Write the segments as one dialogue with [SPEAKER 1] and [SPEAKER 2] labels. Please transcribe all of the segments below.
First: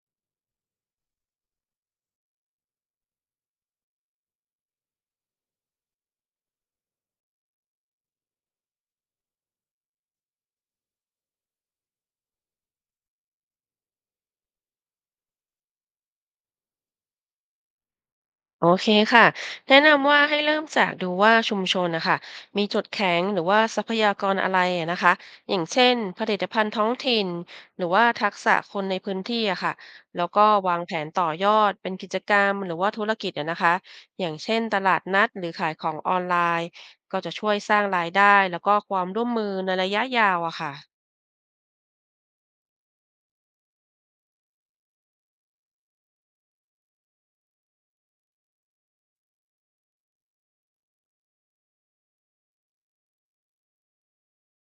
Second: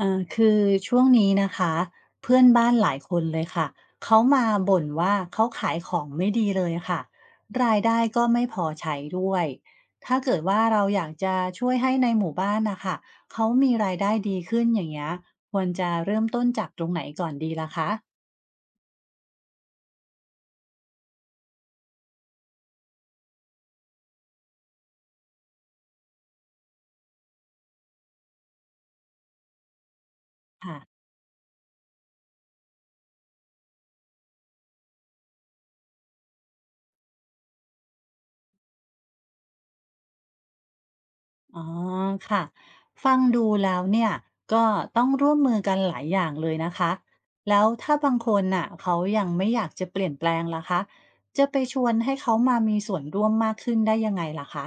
[SPEAKER 1] คือช่วงนี้นะคะเพื่อนบ้านหลายคนเลยค่ะเขามาบ่นว่าเขาขายของไม่ดีเลยค่ะรายได้ก็ไม่พอใช้ด้วยถ้าเกิดว่าเราอยากจะช่วยให้ในหมู่บ้านนะคะเขามีรายได้ดีขึ้นอย่างเงี้ยควรจะเริ่มต้นจากตรงไหนก่อนดีล่ะคะ
[SPEAKER 2] โอเคค่ะแนะนำว่าให้เริ่มจากดูว่าชุมชนนะคะมีจุดแข็งหรือว่าทรัพยากรอะไรอะนะคะอย่างเช่นผลิตภัณฑ์ท้องถิ่นหรือว่าทักษะคนในพื้นที่อะค่ะแล้วก็วา
[SPEAKER 1] ค่ะ
[SPEAKER 2] งแผนต่อยอดเป็นกิจกรรมหรือว่าธุรกิจอะนะคะอย่างเช่นตลาดนัดหรือขายของออนไลน์ก็จะช่วยสร้างรายได้แล้วก็ความร่วมมือในระยะยาวอะค่ะ
[SPEAKER 1] อ๋อค่ะฟังดูแล้วเนี่ยก็ต้องร่วมมือกันหลายอย่างเลยนะคะแล้วถ้าบางคนน่ะเขายังไม่อยากจะเปลี่ยนแปลงล่ะคะจะไปชวนให้เขามามีส่วนร่วมมากขึ้นได้ยังไงล่ะคะ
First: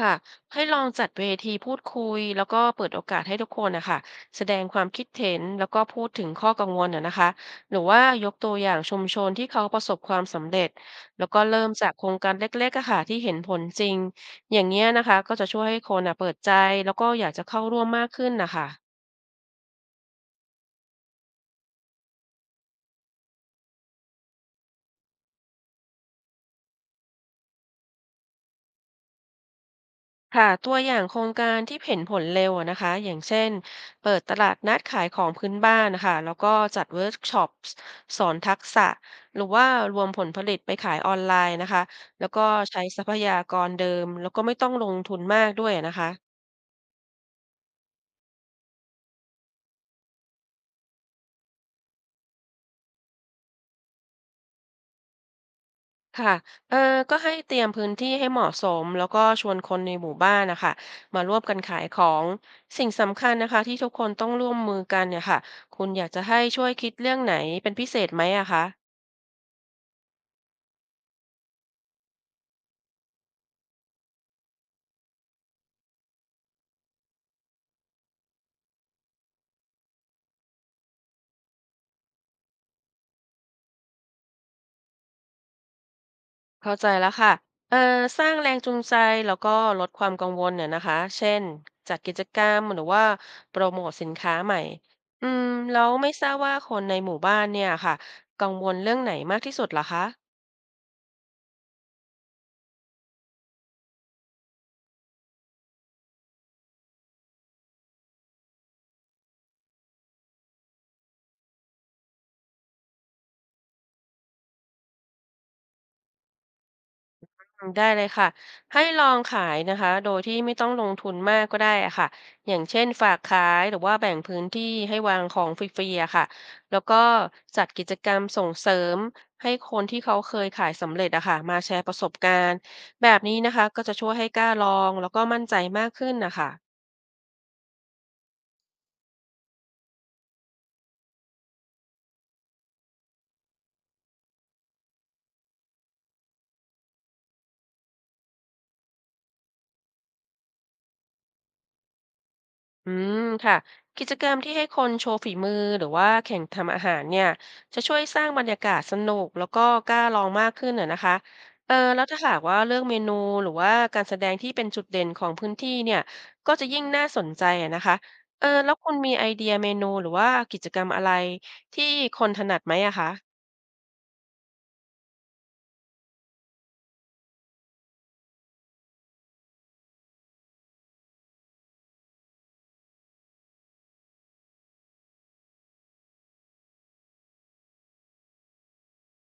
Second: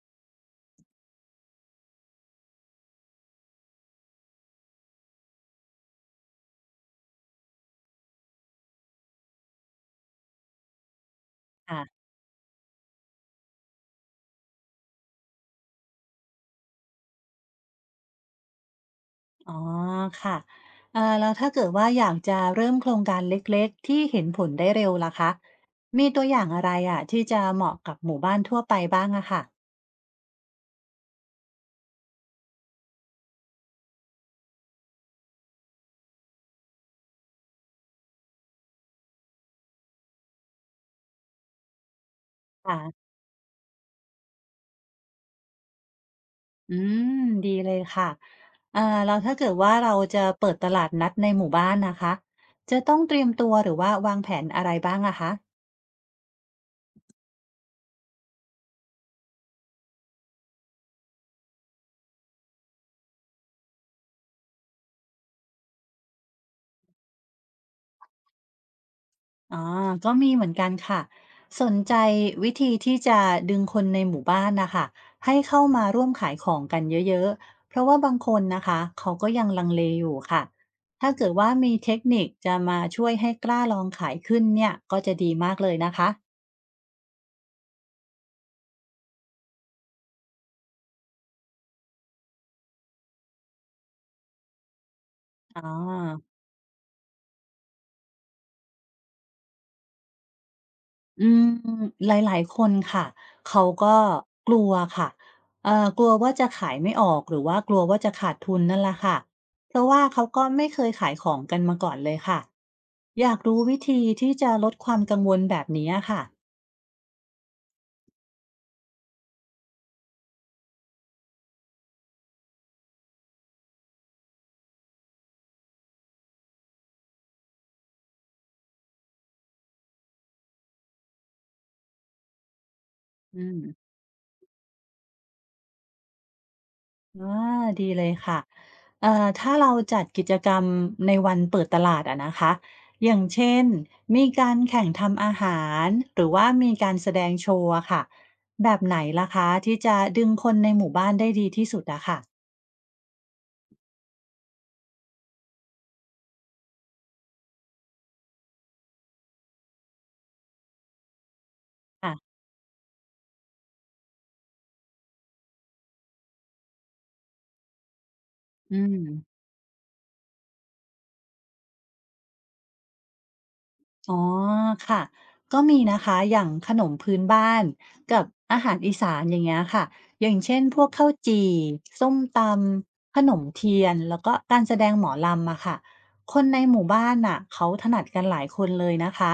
[SPEAKER 2] ค่ะให้ลองจัดเวทีพูดคุยแล้วก็เปิดโอกาสให้ทุกคนนะคะแสดงความคิดเห็นแล้วก็พูดถึงข้อกังวลนะนะคะหรือว่ายกตัวอย่างชุมชนที่เขาประสบความสำเร็จแล้วก็เริ่มจาก
[SPEAKER 1] ค่ะ
[SPEAKER 2] โครงการเล็กๆอะค่ะที่เห็นผลจริงอย่างเงี้ยนะคะก็จะช่วยให้คนอ่ะเปิดใจแล้วก็อยากจะเข้าร่วมมากขึ้นนะคะ
[SPEAKER 1] อ๋อค่ะแล้วถ้าเกิดว่าอยากจะเริ่มโครงการเล็กๆที่เห็นผลได้เร็วล่ะคะมีตัวอย่างอะไรอ่ะที่จะเหมาะกับหมู่บ้านทั่วไปบ้างอะค่ะ
[SPEAKER 2] ค่ะตัวอย่างโครงการที่เห็นผลเร็วอะนะคะอย่างเช่นเปิดตลาดนัดขายของพื้นบ้านนะคะแล้วก็จัดเวิร์กช็อปสอนทักษะหรือว่ารวมผลผลิตไปขายออนไลน์นะคะแล้วก็
[SPEAKER 1] ค่ะ
[SPEAKER 2] ใช้ทรัพยากรเดิมแล้วก็ไม่ต้องลงทุนมากด้วยนะคะ
[SPEAKER 1] อืมดีเลยค่ะแล้วถ้าเกิดว่าเราจะเปิดตลาดนัดในหมู่บ้านนะคะจะต้องเตรียมตัวหรือว่าวางแผนอะไรบ้างอะคะ
[SPEAKER 2] ค่ะเออก็ให้เตรียมพื้นที่ให้เหมาะสมแล้วก็ชวนคนในหมู่บ้านนะคะมาร่วมกันขายของสิ่งสำคัญนะคะที่ทุกคนต้องร่วมมือกันเนี่ยค่ะคุณอยากจะให้ช่วยคิดเรื่องไหนเป็นพิเศษไหมอะคะ
[SPEAKER 1] อ๋อก็มีเหมือนกันค่ะสนใจวิธีที่จะดึงคนในหมู่บ้านนะคะให้เข้ามาร่วมขายของกันเยอะๆเพราะว่าบางคนนะคะเขาก็ยังลังเลอยู่ค่ะถ้าเกิดว่ามีเทคนิคจะมาช่วยให้กล้าลองขายขึ้นเนี่ยก็จะดีมากเลยนะคะ
[SPEAKER 2] เข้าใจแล้วค่ะเอ่อสร้างแรงจูงใจแล้วก็ลดความกังวลเนี่ยนะคะ เช่นจัดกิจกรรมหรือว่าโปรโมทสินค้าใหม่ อืม
[SPEAKER 1] อ๋อ
[SPEAKER 2] แล้วไม่ทราบว่าคนในหมู่บ้านเนี่ยค่ะกังวลเรื่องไหนมากที่สุดเหรอคะ
[SPEAKER 1] อืมหลายๆคนค่ะเขาก็กลัวค่ะกลัวว่าจะขายไม่ออกหรือว่ากลัวว่าจะขาดทุนนั่นแหละค่ะเพราะว่าเขาก็ไม่เคยขายของกันมาก่อนเลยค่ะอยากรู้วิธีที่จะลดความกังวลแบบนี้อะค่ะ
[SPEAKER 2] อืมได้เลยค่ะให้ลองขายนะคะโดยที่ไม่ต้องลงทุนมากก็ได้อะค่ะอย่างเช่นฝากขายหรือว่าแบ่งพื้นที่ให้วางของฟรีๆอะค่ะแล้วก็จัดกิจกรรมส่งเสริมให้คนที่เขาเคยขายสำเร็จอะค่ะมาแชร์ประสบการณ์แบบนี้
[SPEAKER 1] อื
[SPEAKER 2] นะ
[SPEAKER 1] ม
[SPEAKER 2] คะก็จะช่วยให้กล้าลองแล้วก็มั่นใจมากขึ้นนะคะ
[SPEAKER 1] อาดีเลยค่ะถ้าเราจัดกิจกรรมในวันเปิดตลาดอะนะคะอย่างเช่นมีการแข่งทำอาหารหรือว่ามีการแสดงโชว์อะค่ะแบบไหนล่ะคะที่จะดึงคนในหมู่บ้านได้ดีที่สุดอะค่ะ
[SPEAKER 2] อืมค่ะกิจกรรมที่ให้คนโชว์ฝีมือหรือว่าแข่งทำอาหารเนี่ยจะช่วยสร้างบรรยากาศสนุกแล้วก็กล้าลองมากขึ้นน่ะนะคะแล้วถ้า
[SPEAKER 1] ค่ะ
[SPEAKER 2] หากว่าเลือกเมนูหรือว่าการแสดงที่เป็นจุดเด่นของพื้นที่เนี่ยก็จะยิ่งน่าสนใจอะนะคะแล้ว
[SPEAKER 1] อื
[SPEAKER 2] คุณ
[SPEAKER 1] ม
[SPEAKER 2] มีไอเดียเมนูหรือว่ากิจกรรมอะไรที่คนถนัดไหมอะคะ
[SPEAKER 1] อ๋อค่ะก็มีนะคะอย่างขนมพื้นบ้านกับอาหารอีสานอย่างเงี้ยค่ะอย่างเช่นพวกข้าวจี่ส้มตำขนมเทียนแล้วก็การแสดงหมอลำอะค่ะคนในหมู่บ้านน่ะเขาถนัดกันหลายคนเลยนะคะ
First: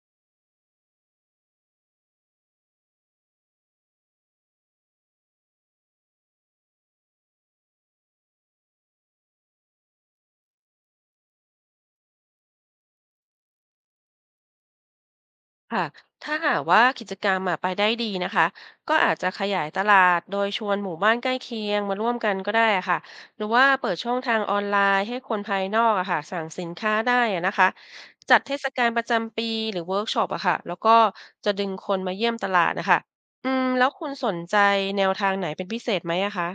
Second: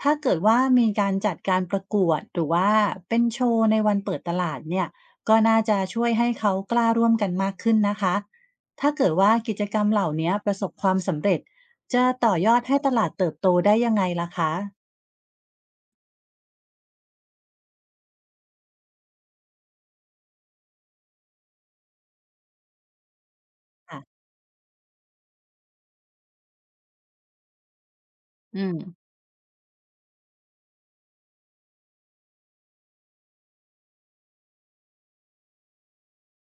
[SPEAKER 1] ถ้าเกิดว่ามีการจัดการประกวดหรือว่าเป็นโชว์ในวันเปิดตลาดเนี่ยก็น่าจะช่วยให้เขากล้าร่วมกันมากขึ้นนะคะถ้าเกิดว่ากิจกรรมเหล่านี้ประสบความสำเร็จ จะต่อยอดให้ตลาดเติบโตได้ยังไงล่ะคะ
[SPEAKER 2] ค่ะถ้าหากว่ากิจกรรมอะไปได้ดีนะคะก็อาจจะขยายตลาดโดยชวนหมู่บ้านใกล้เคียงมาร่วมกันก็ได้อะค่ะหรือว่าเปิดช่อ
[SPEAKER 1] ค่ะ
[SPEAKER 2] งทางออนไลน์ให้คนภายนอกอะค่ะสั่งสินค้าได้อะนะคะจัดเท
[SPEAKER 1] อื
[SPEAKER 2] ศ
[SPEAKER 1] ม
[SPEAKER 2] กาลประจำปีหรือเวิร์กช็อปอะค่ะแล้วก็จะดึงคนมาเยี่ยมตลาดนะคะอืมแล้วคุณสนใจแนวทางไหนเป็นพิเศษไหมอะคะ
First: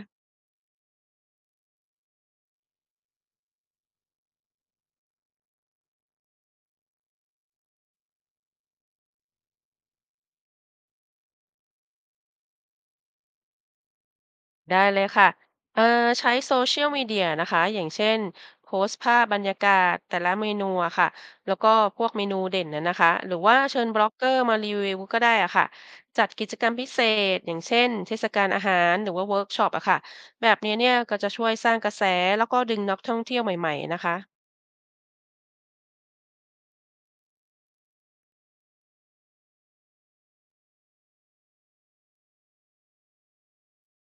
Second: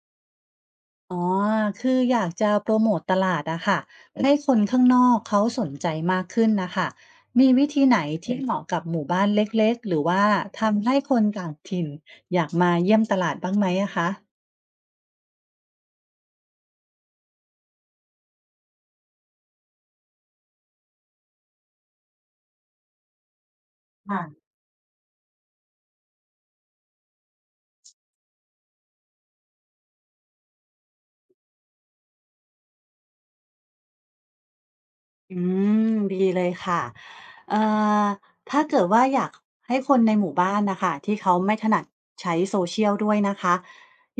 [SPEAKER 1] อ๋อคืออยากจะโพรโมตตลาดอะค่ะให้คนข้างนอกเขาสนใจมากขึ้นน่ะค่ะมีวิธีไหนที่เหมาะกับหมู่บ้านเล็กๆหรือว่าทำให้คนต่างถิ่นอยากมาเยี่ยมตลาดบ้างไหมอะคะ
[SPEAKER 2] ได้เลยค่ะเอ่อใช้โซเชียลมีเดียนะคะอย่างเช่นโพสต์ภาพบรรยากาศแต่ละเมนูอะค่ะแล้วก็พวกเมนูเด่นนะนะคะหรือว่าเชิญบล็อกเกอร์
[SPEAKER 1] ค่ะ
[SPEAKER 2] มารีวิวก็ได้อะค่ะจัดกิจกรรมพิเศษอย่างเช่นเทศกาลอาหารหรือว่าเวิร์กช็อปอะค่ะแบบนี้เนี่ยก็จะช่วยสร้างกระแสแล้วก็ดึงนักท่องเที่ยวใหม่ๆนะคะ
[SPEAKER 1] อืมดีเลยค่ะเอ่อถ้าเกิดว่าอยากให้คนในหมู่บ้านนะคะที่เขาไม่ถนัดใช้โซเชียลด้วยนะคะ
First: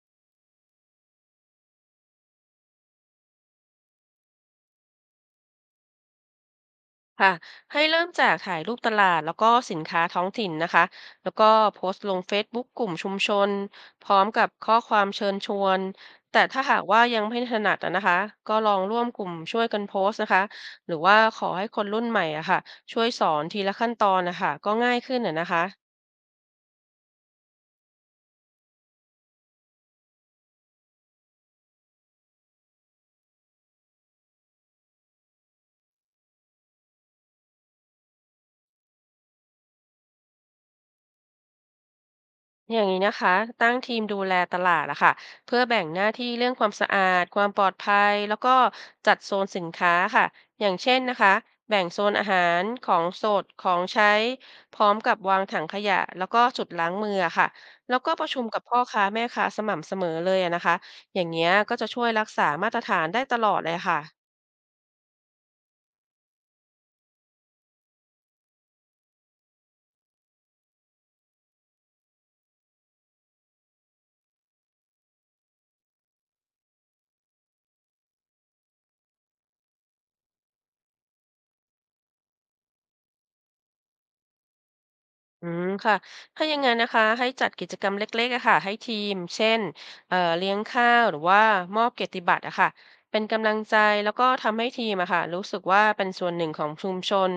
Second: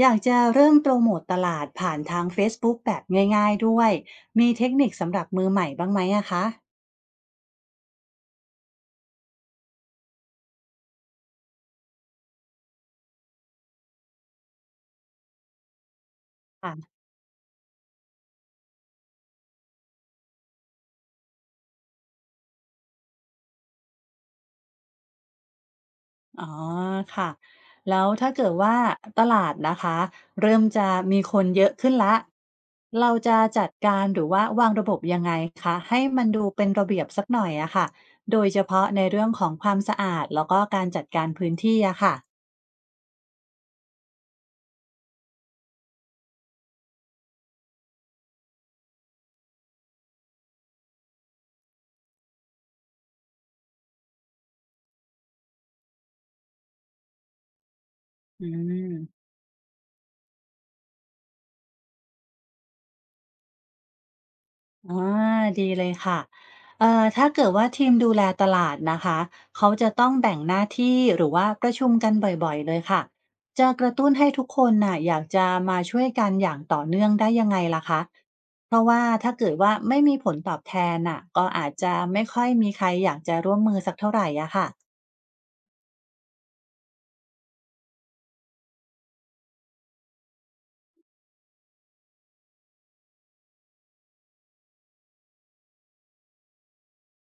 [SPEAKER 1] อยากจะเริ่มโปรโมตตลาดผ่านทางเฟซบุ๊กแบบง่ายๆด้วยมีเทคนิคสำหรับมือใหม่บ้างไหมอะคะ
[SPEAKER 2] ค่ะให้เริ่มจากถ่ายรูปตลาดแล้วก็สินค้าท้องถิ่นนะคะแล้วก็โพสต์ลง Facebook กกลุ่มชุมชนพร้อมกับข้อความเชิญชวนแต่ถ้าหาก
[SPEAKER 1] ค่ะ
[SPEAKER 2] ว่ายังไม่ถนัดอะนะคะก็ลองร่วมกลุ่มช่วยกันโพสต์นะคะหรือว่าขอให้คนรุ่นใหม่อะค่ะช่วยสอนทีละขั้นตอนนะคะก็ง่ายขึ้นอะนะคะ
[SPEAKER 1] อ๋อค่ะแล้วถ้าเกิดว่าตลาดนะคะเริ่มจะมีคนเยอะขึ้นแล้วเราจะจัดการหรือว่าวางระบบยังไงคะให้มันดูเป็นระเบียบสักหน่อยอะค่ะโดยเฉพาะในเรื่องของความสะอาดแล้วก็การจัดการพื้นที่อะค่ะ
[SPEAKER 2] อย่างนี้นะคะตั้งทีมดูแลตลาดอะค่ะเพื่อแบ่งหน้าที่เรื่องความสะอาดความปลอดภัยแล้วก็จัดโซนสินค้าค่ะอย่างเช่นนะคะแบ่งโซนอาหารของสดของใช้พร้อมกับวางถังขยะแล้วก็จุดล้างมืออะค่ะแล้วก็ประชุม
[SPEAKER 1] อื
[SPEAKER 2] กับพ่อค้าแม่
[SPEAKER 1] ม
[SPEAKER 2] ค้าสม่ำเสมอเลยอะนะคะอย่างเงี้ยก็จะช่วยรักษามาตรฐานได้ตลอดเลยค่ะ
[SPEAKER 1] อาดีเลยค่ะถ้าเกิดว่าทีมดูแลตลาดนะคะเขาจะต้องแบ่งหน้าที่หรือว่าประชุมกันบ่อยๆเลยค่ะจะกระตุ้นให้ทุกคนน่ะอยากจะมาช่วยกันอย่างต่อเนื่องได้ยังไงล่ะคะเพราะว่าถ้าเกิดว่าไม่มีผลตอบแทนน่ะก็อาจจะไม่ค่อยมีใครอยากจะร่วมมือสักเท่าไหรอะ
[SPEAKER 2] อืมค่ะถ้าอย่างงั้นนะคะให้จัดกิจกรรมเล็กๆอะค่ะให้ทีมเช่นเลี้ยงข้าวหรือว่ามอบเกียรติบัตรอะค่ะเป็นกำลังใจแล้วก็ทำให้ทีมอะค่ะรู้สึกว่าเป็นส่วนหนึ่งของชุมชน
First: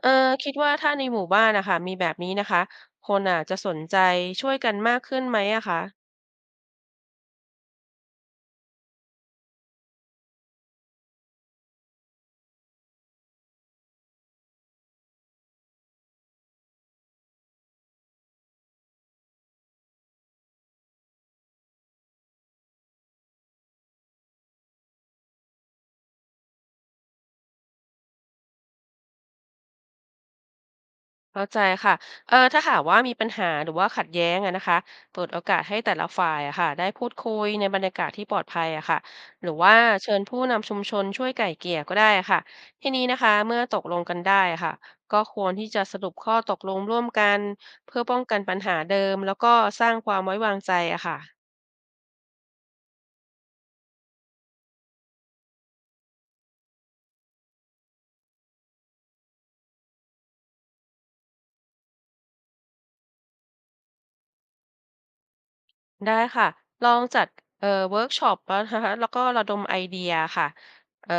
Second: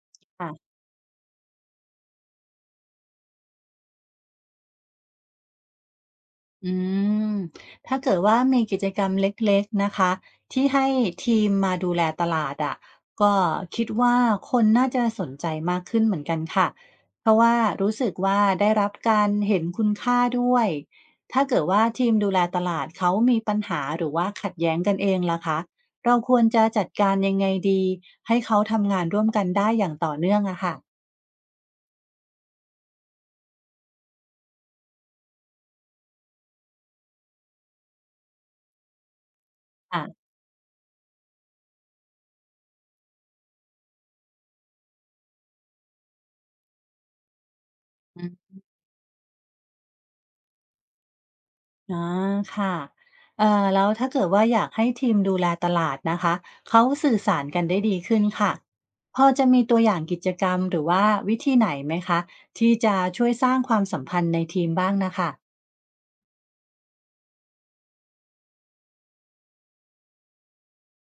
[SPEAKER 2] เอ่อคิด
[SPEAKER 1] ค่ะ
[SPEAKER 2] ว่าถ้าในหมู่บ้านนะค่ะมีแบบนี้นะคะคนอะจะสนใจช่วยกันมากขึ้นไหมอะคะ
[SPEAKER 1] อืมถ้าเกิดว่ามีกิจกรรมเล็กๆนะคะที่ให้ทีมมาดูแลตลาดอะก็คิดว่าคนน่าจะสนใจมากขึ้นเหมือนกันค่ะเพราะว่ารู้สึกว่าได้รับการเห็นคุณค่าด้วยถ้าเกิดว่าทีมดูแลตลาดเขามีปัญหาหรือว่าขัดแย้งกันเองล่ะคะเราควรจะจัดการยังไงดีให้เขาทำงานร่วมกันได้อย่างต่อเนื่องอะค่ะ
[SPEAKER 2] เข้าใจค่ะถ้าหากว่ามีปัญหาหรือว่าขัดแย้งอะนะคะเปิดโอกาสให้แต่ละฝ่ายอะค่ะได้พูดคุยในบรรยากาศที่ปลอดภัยอะค่ะหรือว่าเชิญ
[SPEAKER 1] อ่ะ
[SPEAKER 2] ผู้นำชุมชนช่วยไกล่เกลี่ยก็ได้ค่ะทีนี้นะคะเมื่อตกลงกันได้อะค่ะก็ควรที่จะสรุปข้อตกลงร่วมกันเพื่อป้องกันปัญหาเดิมแล้วก็สร้างความไว้วางใจอะค่ะ
[SPEAKER 1] ออค่ะแล้วถ้าเกิดว่าอยากให้ทีมดูแลตลาดนะคะเขาสื่อสารกันได้ดีขึ้นค่ะพอจะมีตัวอย่างกิจกรรมหรือว่าวิธีไหนไหมคะที่จะช่วยสร้างความสัมพันธ์ในทีมบ้างนะคะ
[SPEAKER 2] ได้ค่ะ ลองจัดเวิร์กช็อปนะคะ แล้วก็ระดมไอเดียค่ะเอ่อ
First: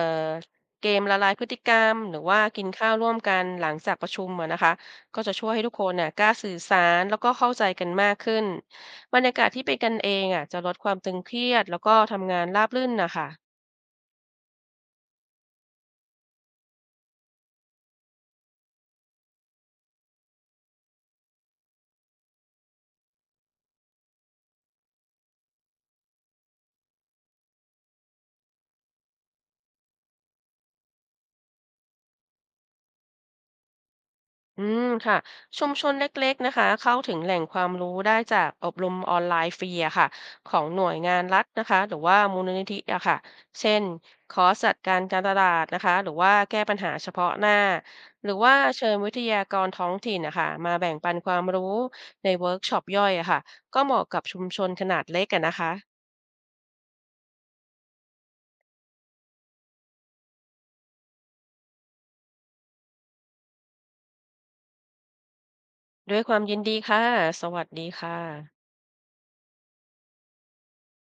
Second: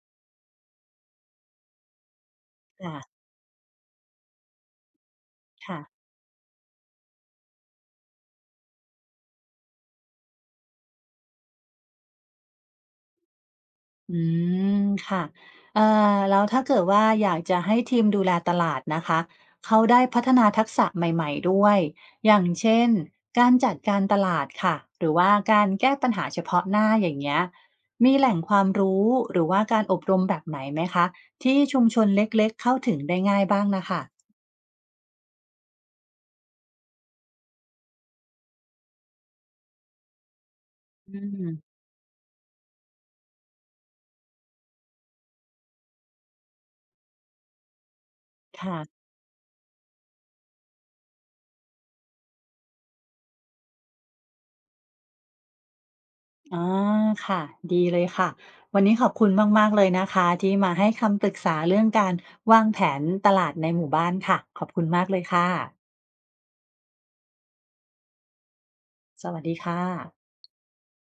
[SPEAKER 2] เกมละลายพฤติกรรมหรือว่ากินข้าวร่วม
[SPEAKER 1] ค่ะ
[SPEAKER 2] กันหลังจากประชุมอะนะคะก็จะช่วยให้ทุก
[SPEAKER 1] ค่ะ
[SPEAKER 2] คนน่ะกล้าสื่อสารแล้วก็เข้าใจกันมากขึ้น บรรยากาศที่เป็นกันเองอะจะลดความตึงเครียดแล้วก็ทำงานราบรื่นนะคะ
[SPEAKER 1] อืมค่ะเอ่อแล้วถ้าเกิดว่าอยากจะให้ทีมดูแลตลาดนะคะเขาได้พัฒนาทักษะใหม่ๆด้วยอย่างเช่นการจัดการตลาดค่ะหรือว่าการแก้ปัญหาเฉพาะหน้าอย่างเงี้ยมีแหล่งความรู้หรือว่าการอบรมแบบไหนไหมคะที่ชุมชนเล็กๆเข้าถึงได้ง่ายบ้างนะคะ
[SPEAKER 2] อืมค่ะชุมชนเล็กๆนะคะเข้าถึงแหล่งความรู้ได้จากอบรมออนไลน์ฟรีอะค่ะของหน่วย
[SPEAKER 1] อื
[SPEAKER 2] งานรัฐนะ
[SPEAKER 1] ม
[SPEAKER 2] คะหรือว่ามูลนิธิอะค่ะเช่นคอร์สจัดการการตลาดนะคะหรือว่าแก้ปัญหาเฉพาะหน้าหรือว่า
[SPEAKER 1] ค่ะ
[SPEAKER 2] เชิญวิทยากรท้องถิ่นนะคะมาแบ่งปันความรู้ในเวิร์กช็อปย่อยอะค่ะก็เหมาะกับชุมชนขนาดเล็กอะนะคะ
[SPEAKER 1] อ๋อค่ะดีเลยค่ะ วันนี้ขอบคุณมากๆเลยนะคะที่มาให้คำปรึกษาเรื่องการวางแผนตลาดในหมู่บ้านค่ะ ขอบคุณมากเลยค่ะ
[SPEAKER 2] ด้วยความยินดีค่ะสวัสดีค่ะ
[SPEAKER 1] สวัสดีค่ะ